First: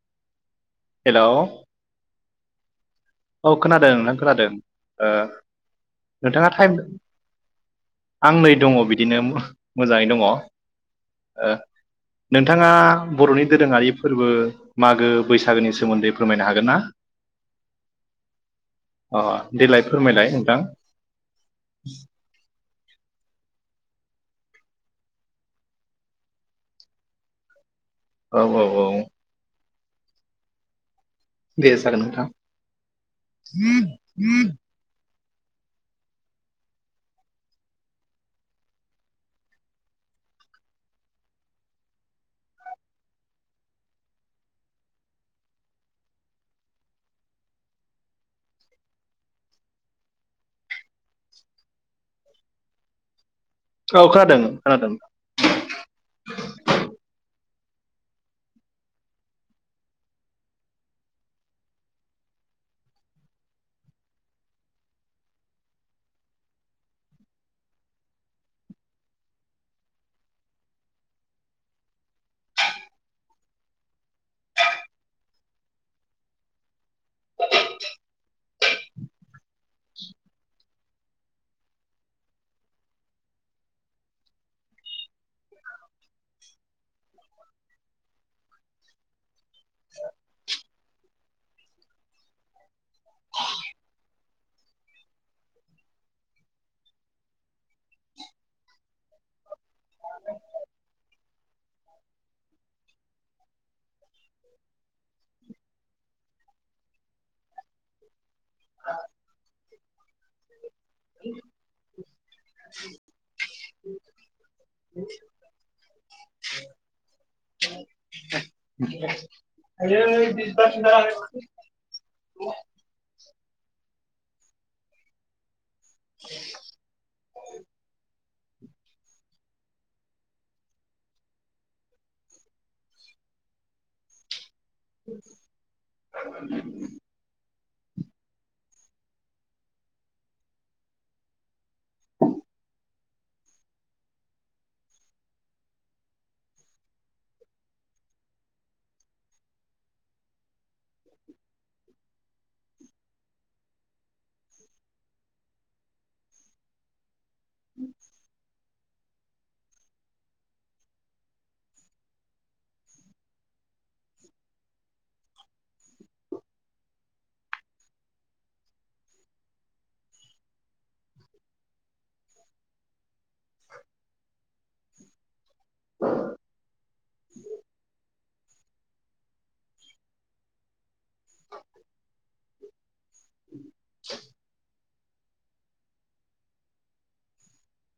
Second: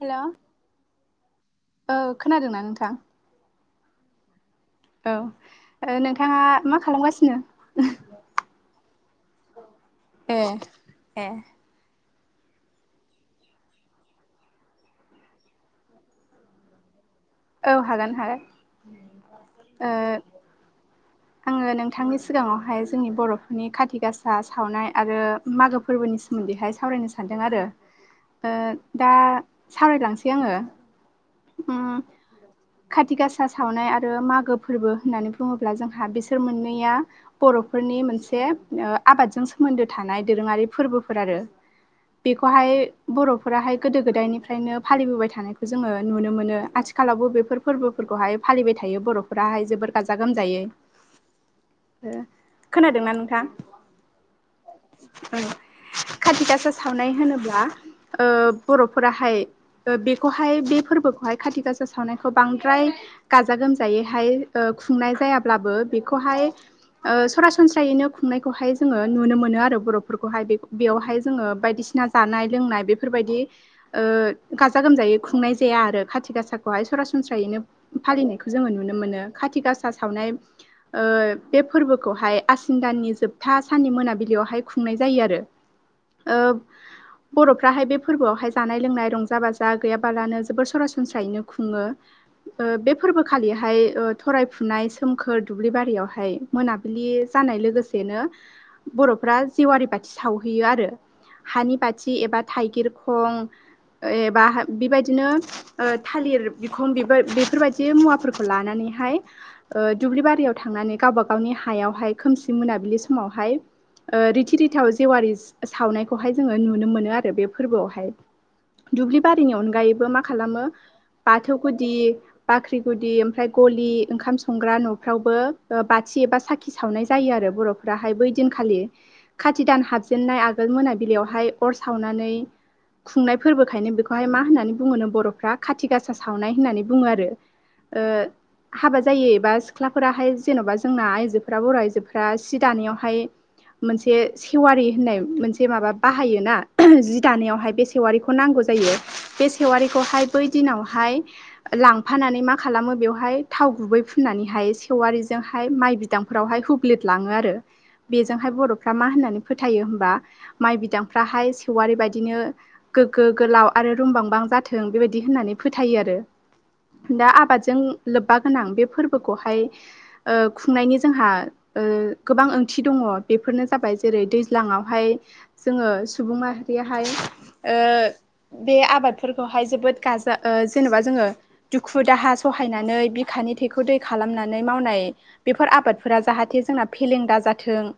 Hello hello औ खोनादोंना नोंथां? औ खोनादों नों खोनादों ओ औ नोंथाङा मा खालामगासिनो [unintelligible] आं नै दङ बिदिनो मोजाङै दङ' ए नोंथाङा बर'नि दोरोङारि फोरबो मागो बैसागोनि सोमोन्दै फोरमायनो हागोन ना? औ हागोन हागोन अ देलाय ओ फोरमायलाय नोंथां आङो नोंथांनि सिगाङावहाय जोंनि बर'फोरनि खाथि गासा सावनाय आरो मागो फोरबोनि सोमोन्दैहाय सावरायनो सानदों आरो औ ओ औ औ दा सावरायलांसै आङो दे उम जागोन नोंथां खाथि गासा सावनाय आरो मागो फोरबो होननानै बुङोब्ला जोंहा बिसोर मोननैया बर'फोरनि मोनसे ओ आबादजों सोमोन्दो थानाय दोरोङारि फोरबोफोर आरो बेखौहाय बर'फोराहाय गोदो गोदायनिफ्रायनो फालिबोबाय थानायखौ जोङो नुनो मोनो आथिखालावबो बेफोर फोरबोफोरखौहाय फालिबाय थायो बर'फोराहाय जोबोर गाजा गोमजायै खोनादोंना नोंथां? औ खोनादों खोनादों औ खाथि गासा सावनाय होनोब्ला ओ बर'फोराहाय ओ बेखौहाय बे फोरबोखौहाय खाथि गासा सावनायखौ बांद्राय गाजा गोमजायैहाय ओ खुंनाय जायाब्लाबो बेखौहाय ओ सरासनस्रायैनो खुंनायखौहाय जोङो नुनो मोनो आरो बर'फोरखौहाय बेयावहाय जोङो बायदिसिना जानाय लोंनाय बेफोरबायदि ओ गाजा गोमजायै खुंनाय जाया आरो खाथि गासाखौहाय सरासनस्रायैनो फालिनायखौ जोङो नुनो मोनो खाथि गासा सावनाय ओ बे फोरबोखौहाय आसिन दाननि जोबथा साननि मोनाबिलियावहाय खुंनाय जायो आरो ओ बर'फ्राहाय बे फोरबोआवहाय जानाय लोंनाय रंजा बाजा गैयाबालानो जोबोर सरासनस्रायैनो खुङो ओ बे फोरबोखालिहाय ओ थरायफुनाय सोमखोर दुब्लि बारियावहाय मोनाबिलि जानाय लोगोसेनो बर'फ्रा जेवारि बाथि सावहैयो आरो हानि बाथि एबा थाइगिर खं एबा बेबायदिनो ओ थालिर बिखं बि बेफोरबायदि दि मुवाफोरखौ लानानैहाय ओ दुब्लि बारियाव थांनानै गावबा गावनि हायावहाय खोमसि मोनाबिलि समावहाय ओ रिथि रिथाव जेवारि सावनायखौहाय जोङो नुनो मोनो आरो बे फोरबोआवहाय दुब्लि बारिनि अनगायैबो मा खालामो बाथौ गुदि बाख्रि गुदि ओमफ्राय गलि ओंखाम संग्रा न'फ्रावबो ओ बाथि एबा साखि सावनाय जायो आरो बर'फोराहाय बै दिनखालि खाथि दान हाबजेननाय आगोल मोनाबिलियावहाय अर सावनानै खुंनाय फोरबोखायनो बेखौहाय मा होननानै बुङोनो बर'फ्रा खाथि गासा सावनाय होननानै बुङो आरो ओ हाबा जायै एबा सिख्लाफोराहाय जेन'बा जोंना आइजोब फोरा बर' आइजोफोरा सि दानायावहाय मोनसे सेवारि होननाय मोनसे माबा बाहायोना जि दानायावहाय बेसे सेवारिखौ नांगौ जायो बे सेवारिखौहाय बै दिनावहाय लांफानानै मा खालामो बेवहाय थाव गुबै फुननानैहाय सेवारिजोंहाय माइ बिथ बिदांफोरावहाय हुब्लिद लाङो आरो बेजोंहाय बर'फ्रा मा होननानै फोथायो होमबा माइ बिदांफ्राहाय सेवारि बायदिनो गोग्गो गोलाव आरो रुमबांबां जाथों बेबायदि होननानै फोथायो आरो। दा आबादजों लोब्बा गोनां बे फोरबोखौहाय ओ खुंनायनि जोंहा गोबां ओंथि दङ बेफोरनो जाबाय जेरै दैज्लाङावहाय जोङो सुबुं माहारियाहाय ओ बे आबाद फोरहाय जोबो गाजा जेनेबा जोङो दुखु दाहा सहायनानै बिखानि थेखौ दै खालामनानै मावनाय बेफोर आबादफोरा जाहाथे जोंना फेलें दा जाथों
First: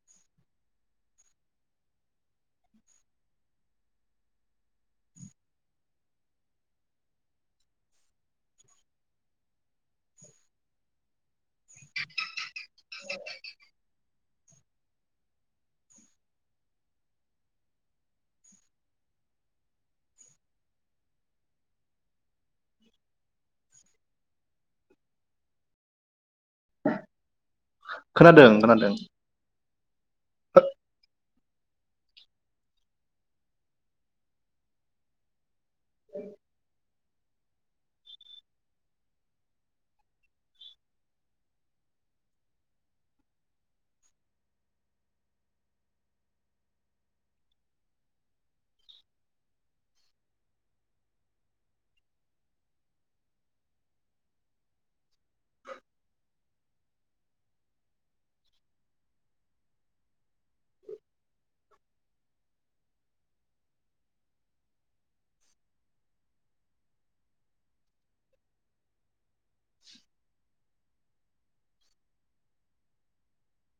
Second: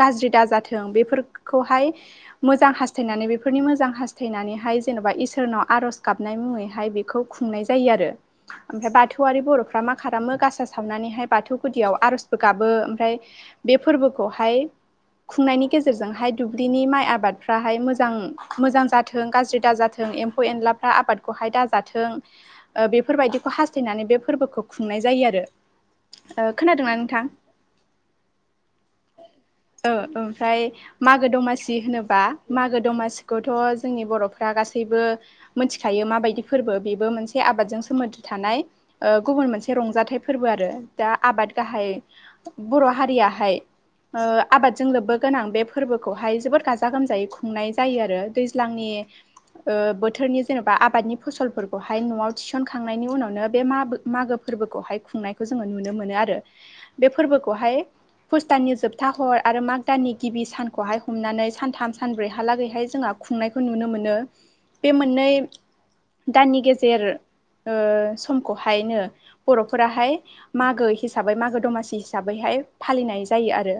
गाज्रि दाजाथों बेफोरखौहाय मोजां हास्थायनानै बेफोरनि मोजां हास्थायनानैहाय जेन'बा इसोर सोरनाव आर'ज गाबनाय मुङैहाय बेखौ खुंनाय जायो आरो। ओमफ्राय बाथौआरि बर'फ्रा मा खालामो गासा सावनानैहाय बाथौ गुदियाव आर'जबो गाबो ओमफ्राय बे फोरबोखौहाय खुंनायनि गेजेरजोंहाय दुब्लिनि माइ आबादफ्राहाय मोजां मोजां जाथों गाज्रि दाजाथों। जों एमफौ एनलाफ्रा आबादखौ दा जाथों बेफोर बायदिखौ हास थायनानै बे फोरबोखौ खुंनाय जायो आरो खोनादोंना नोंथां? खोनादों खोनादों औ ओमफ्राय मागो दमासि होनोबा मागो दमासिखौथ' जोंनि बर'फ्रा गासैबो गासैबो मिथिखायो माबायदि फोरबो बेबो मोनसे आबादजों सोमोन्दो थानाय गुबुन मोनसे रंजाथाइ फोरबो आरो दा आबाद गाहाय बर' हारियाहाय आबादजों लोब्बा गोनां बे फोरबोखौहाय जोबोद गाजा गोमजायै खुंनाय जायो आरो दैज्लांनि ओ बोथोरनि जेनेबा आबादनि फसलफोरखौहाय न'आव थिसनखांनायनि उनावनो बे माबो मागो फोरबोखौहाय खुंनायखौ जोङो नुनो मोनो आरो बे फोरबोखौहाय पुसटाननि जोबथा हर आरो माग दाननि गिबि सानखौहाय हमनानै सानथाम सानब्रैहालागैहाय जोंहा खुंनायखौ नुनो मोनो। बे मोननै दाननि गेजेर समखौहायनो बर'फोराहाय मागो हिसाबै मागो दमासि हिसाबैहाय फालिनाय जायो आरो।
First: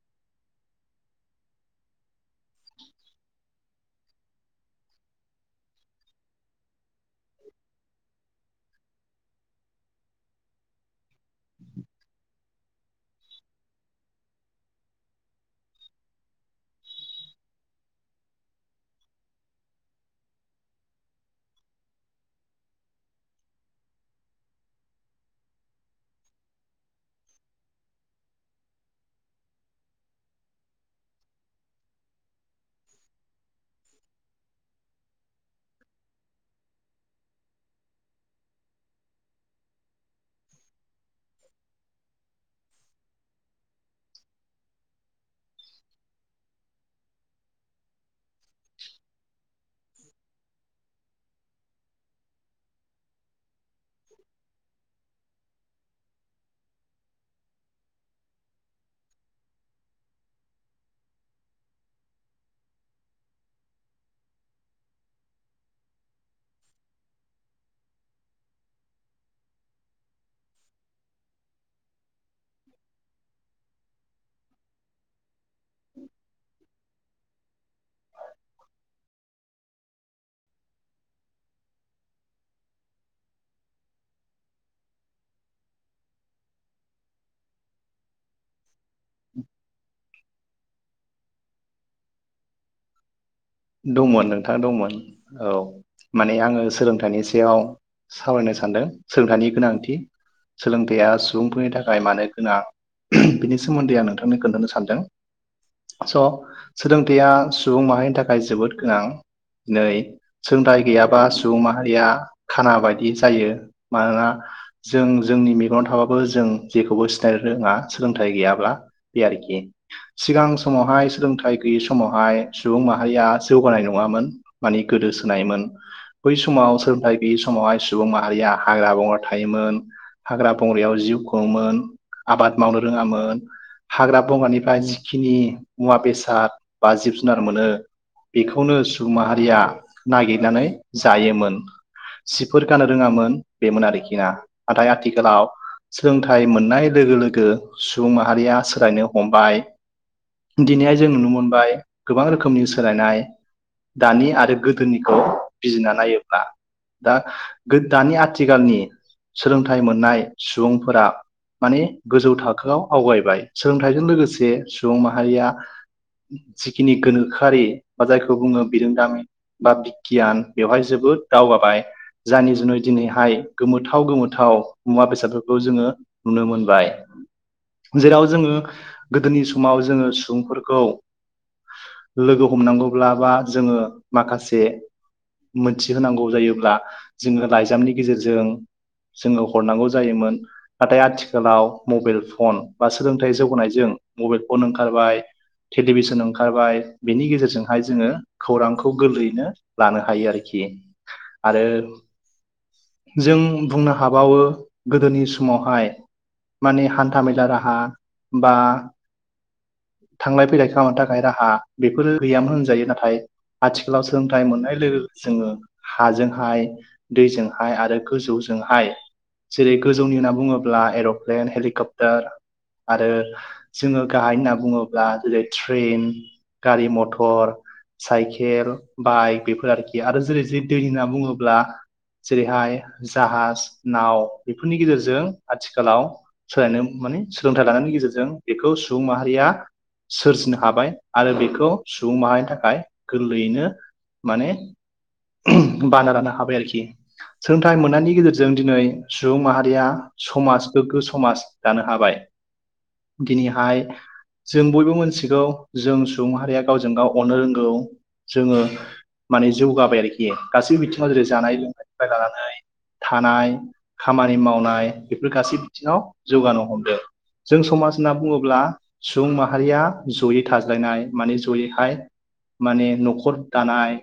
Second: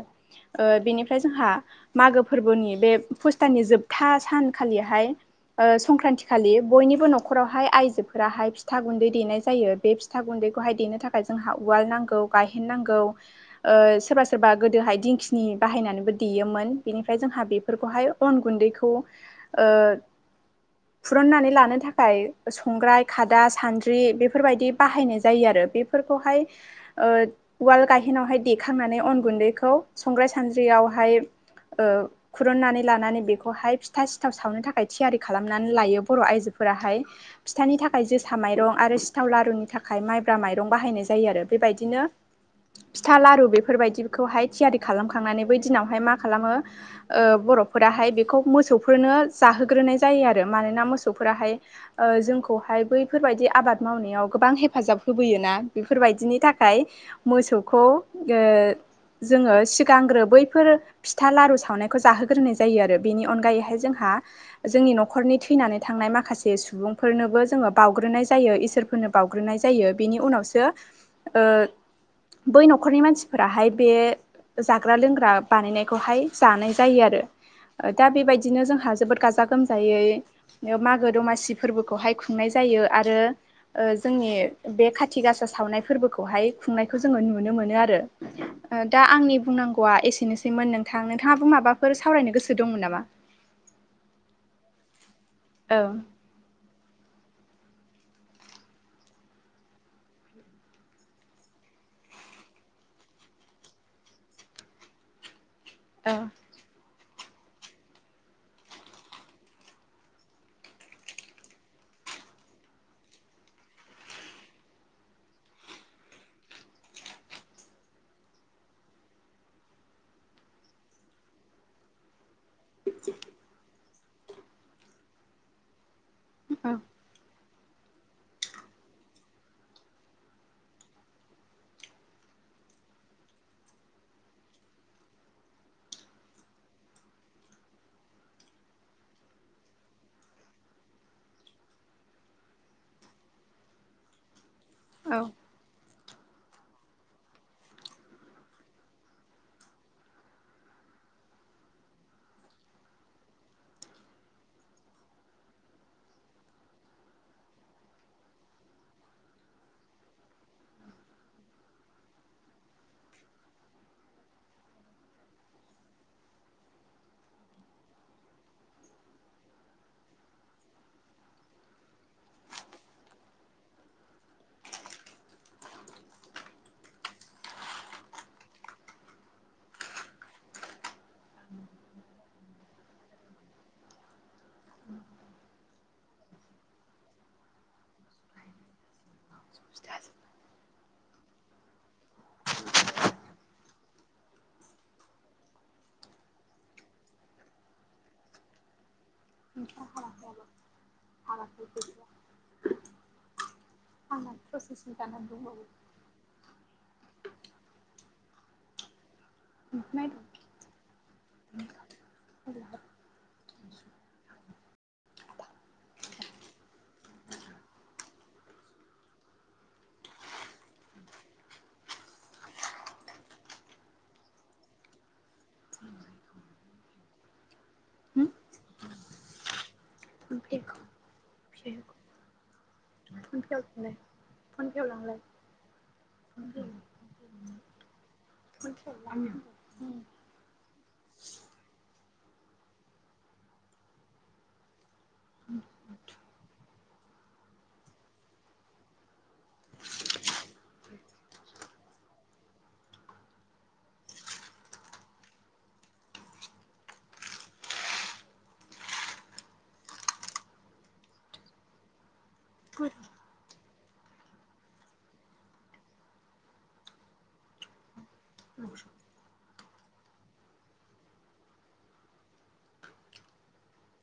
बेनिफ्राय जोंहा मागो फोरबोनि बे फुस्ताननि जोबथा सानखालिहाय ओ संक्रान्त खालि बयनिबो न'खरावहाय आइजो फोराहाय फिथा गुन्दै देनाय जायो बे फिथा गुन्दैखौहाय देनो थाखाय जोंहा उवाल नांगौ गायहेन नांगौ। ओ सोरबा सोरबा गोदोहाय दिंखिनि बाहायनानैबो देयोमोन बेनिफ्राय जोंहा बेफोरखौहाय उन गुन्दैखौ ओ फुरुननानै लानो थाखाय संग्राय खादा सानद्रि बेफोरबायदि बाहायनाय जायो आरो बे फोरखौहाय उवाल गाहेनावहाय देखांनानै अन गुन्दैखौ संग्राय सानज्रियावहाय ओ खुरुननानै लानानै बेखौहाय फिथा सिथाव सावनो थाखाय थियारि खालामनानै लायो बर' आइजोफोराहाय। फिथानि थाखाय जोसा माइरं आरो सिथाव लारुनि थाखाय माइब्रा माइरं बाहायनाय जायो आरो बेबायदिनो। फिथा लारु बेफोरबायदिखौहाय थियारि खालामखांनानै बै दिनावहाय मा खालामो ओ बर'फोराहाय बेखौ मोसौफोरनो जाहोग्रोनाय जायो आरो मानोना मोसौफोराहाय ओ जोंखौहाय बैफोरबायदि आबाद मावनायाव गोबां हेफाजाब होबोयोना बेफोरबायदिनि थाखाय। मोसौखौ ओ जोङो सिगांग्रो बैफोर फिथा लारु सावनायखौ जाहोग्रोनाय जायो आरो बेनि अनगायैहाय जोंहा जोंनि न'खरनि थैनानै थांनाय माखासे सुबुंफोरनोबो जोङो बाउग्रोनाय जायो इसोर होनो बावउग्रोनाय जायो बेनि उनावसो ओ बै न'खरनि मानसिफोराहाय बे जाग्रा लोंग्रा बानायनायखौहाय जानाय जायो आरो दा बेबायदिनो जोंहा जोबोद गाजा गोमज गोमजायै मागो दमासि फोरबोखौहाय खुंनाय जायो आरो ओ जोंनि बे खाथि गासा सावनाय फोरबोखौहाय खुंनायखौ जोङो नुनो मोनो आरो। दा आंनि बुंनांगौआ एसेनोसैमोन नोंथां नोंथाङाबो माबाफोर सावरायनो गोसो दंमोन नामा? दंमोन नोंथां दंमोन औ। माने आङो सोलोंथाइनि सायाव सावरायनो सानदों सोलोंथाइनि गोनांथि सोलोंथाइया सुबुंफोरनि थाखाय मानो गोनां। बिनि सोमोन्दै आं नोंथांनो खोन्थानो सानदों। औ स' सोलोंथाइया सुबुं माहारिनि थाखाय जोबोद गोनां जेरै सोलोंथाइ गैयाबा सुबुं माहारिया खाना बायदि जायो मानोना जों जोंनि मेगनाव थाबाबो जों जेखौबो सिनायनो रोङा सोलोंथाइ गैयाब्ला। बे आरोखि सिगां समावहाय सोलोंथाइ गैयै समावहाय या जौगानाय नङोन मानि गोदोसोनायोन बै समाव सोलोंथाइ बे समावहाय सुबुं माहारिया हाग्रा बंग्रा थायोमोन। हाग्रा बंग्रायाव जिउ खुङोमोन आबाद मावनो रोङामोन। हाग्रा बंग्रानिफ्राय जिखिनि मुवा बेसाद बा जिब जुनार मोनो। बेखौनो सुबुं माहारिया नागिरनानै जायोमोन। सिफोर गानो रोङामोन बेमोन आरोखि ना नाथाय औ आथिखालाव सोलोंथाइ मोननाय लोगो लोगो सुबुं माहारिया सोलायनो हमबाय दिनैहाय जों नुनो मोनबाय गोबां रोखोमनि सोलायनाय दानि आरो गोदोनिखौ बिजिना नायोब्ला। दा गो दानि आथिखालनि सोलोंथाइ मोननाय सुबुंफोरा माने गोजौ थाखोआव आवगायबाय सोलोंथाइजों लोगोसे सुबुं माहारिया जिखिनि गोनोखोआरि बा जायखौ बुङो बिरोंदामिन बा बिगियान बेवहाय जोबोद दावगाबाय। जानि जुनै दिनैहाय गोमोथाव गोमोथाव मुवा बेसादफोरखौ जोङो नुनो मोनबाय। जेराव जोङो गोदोनि समाव जोङो सुबुंफोरखौ लोगो हमनांगौब्ला बा जोङो माखासे मोनथिहोनांगौ जायोब्ला जोङो लाइजामनि गेजेरजों जोङो हरनांगौ जायोमोन। नाथाय आथिखालाव मबाइल फन बा सोलोंथाइ जौगानायजों मबाइल फन ओंखारबाय। टेलिभिसन ओंखारबाय बिनि गेजेरजोंहाय जोङो खौरांखौ गोरलै लानो हायो आरोखि आरो। जों बुंनो हाबावो गोदोनि समावहाय मानि हान्था मेला राहा बा थांलाय फैलाय खालामनो थाखाय राहा बेफोरो गैयामोन होनजायो नाथाय आथिखालाव सोलोंथाइ मोननाय लोगो जोङो हाजोंहाय दैजोंहाय आरो गोजौजोंहाय जेरै गोजौनि होनना बुङोब्ला एर'प्लेन हेलिकप्टार आरो जोङो गाहाय होनना बुङो। ब्ला जेरै ट्रेन, गारि-मथर साइकेल, बाइक बेफोर आरोखि। आरो जेरै जि दै होनना बुङोब्ला जेरैहाय जाहाज, नाव बेफोरनि गेजेरजों आथिखालाव सोलायनो माने सोलोंथाइ लानायनि गेजेरजों बेखौ सुबुं माहारिया सोरजिनो हाबाय आरो बेखौ सुबुं माहारिनि थाखाय गोरलैयैनो माने बाना लानो हाबाय आरोखि। सोलोंथाइ मोननायनि गेजेरजों दिनै सुबुं माहारिया समाज गोग्गो समाज जानो हाबाय दिनैहाय जों बयबो मोनथिगौ जों सुबुंहारिया गावजों गाव अनो रोंगौ जोङो माने जौगाबाय आरोखि गासैबो बिथिङाव जेरै जानाय-लोंनायनिफ्राय लानानै थानाय खामानि मावनाय बेफोर गासै बिथिङाव जौगानो हमदों। जों समाज होनना बुङोब्ला सुबुं माहारिया जयै थाज्लायनाय माने जयैहाय माने न'खर दानाय।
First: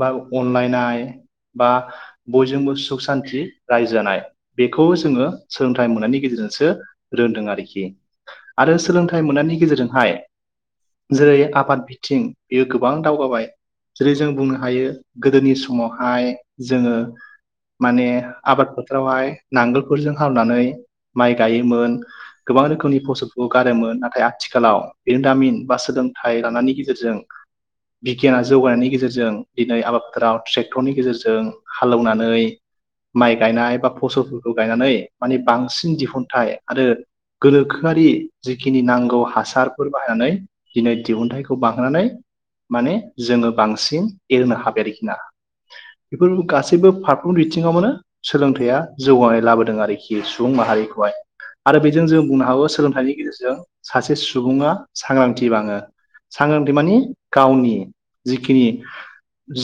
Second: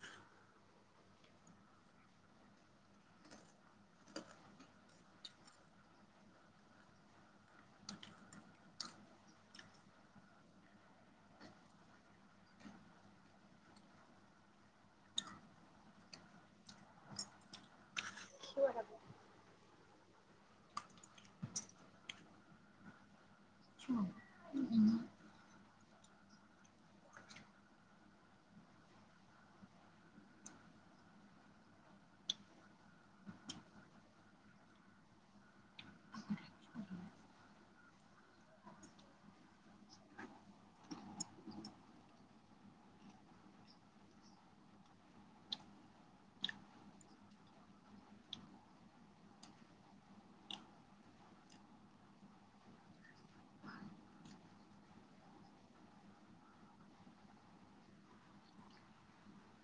बा अनलायनाय बा बयजोंबो सुख-सान्थि रायजो जानाय। बेखौ जोङो सोलोंथाइ मोननायनि गेजेरजोंसो रोंदों आरोखि। आरो सोलों- थाय मोननायनि गेजेरजोंहाय जेरै आबाद बिथिं बेयो गोबां दावगाबाय। जेरै जों बुंनो हायो गोदोनि समावहाय जोङो माने आबाद फोथोरावहाय नांगोल बेफोरजों हाल एवनानै माइ गायोमोन गोबां रोखोमनि फसलखौ गारोमोन आ- आथिखालाव बिरदामिन बा सोलोंथाइ लानायनि गेजेरजों बिगियाना जौगानायनि गेजेरजों दिनै आबादफोराव ट्रेक्टरनि गेजेरजों हाल एवनानै माइ गायनाय बा फसलफोरखौ गायनानै माने बांसिन दिहुनथाइ आरो गोनोखोआरि जिखि- नि नांगौ हासारफोर बाहायनानै दिनै दिहुनथाइखौ बांनानै माने जोङो बांसिन एरनो हाबाय आरोखि ना। बेफोर गासैबो फारफ्रोम बिथिंङावनो सोलोंथाइया जौगानाय लाबोदों आरोखि सुबुं माहारिखौहाय। आरो बेजों जों बुंनो हागौ सोलोंथाइनि गेजेरजों सासे सुबुङा सांग्रांथि बाङो। सांग्रांथि मानि गावनि जिखिनि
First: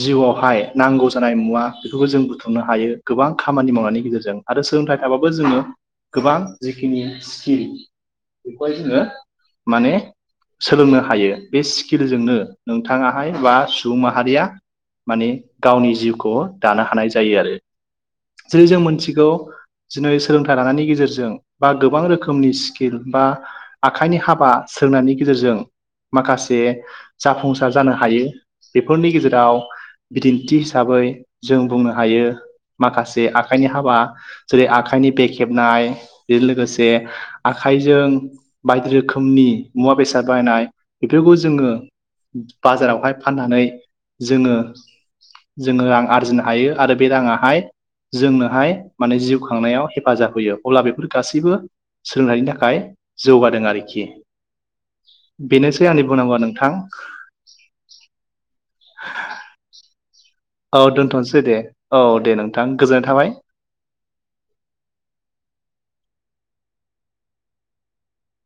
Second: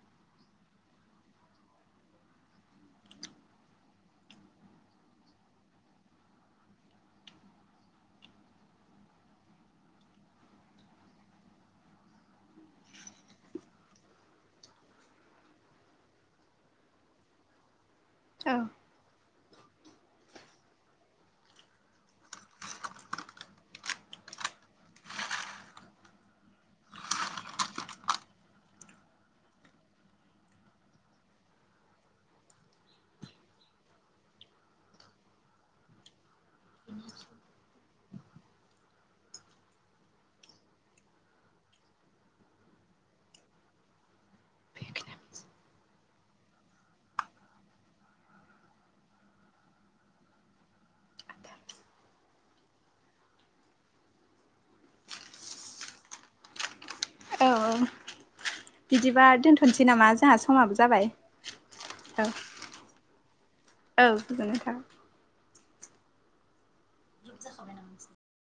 जिउआवहाय नांगौ जानाय मुवा बेफोरखौ जों बुथुमनो हायो गोबां खामानि मावनायनि गेजेरजों। आरो सोलोंथाइ थाबाबो जोङो गोबां जिखिनि स्किल बेखौहाय जोङो माने सोलोंनो हायो। बे स्किलजोंनो नोंथाङाहाय बा सुबुं माहारिया माने गावनि जिउखौ दानो हानाय जायो आरो। औ जेरै जों मोनथिगौ दिनै सोलोंथाइ लानायनि गेजेरजों बा गोबां रोखोमनि स्किल बा आखाइनि हाबा सोंनायनि गेजेरजों माखासे जाफुंसार जानो हायो। बेफोरनि गेजेराव बिदिन्थि हिसाबै जों बुंनो हायो माखासे आखाइनि हाबा जेरै आखाइनि बेक हेबनाय बेजों लोगोसे आखाइजों बायदि रोखोमनि मुवा-बेसाद बायनाय। बेफोरखौ जोङो बाजारावहाय फाननानै जोङो जोङो रां आरजिनो हायो आरो बे राङाहाय जोंनोहाय माने जिउ खांनायाव हेफाजाब होयो अब्ला बेफोर गासैबो सोलोंथायाइनि थाखाय जौगादों आरोखि बेनोसै आंनि बुंनांगौआ नोंथां। औ औ बिदिबा दोनथ'नोसै नामा जोंहा समाबो औ जाबाय दोनथ'सै दे औ दे नोंथां गोजोननाय थाबाय। औ गोजोननाय थाबाय।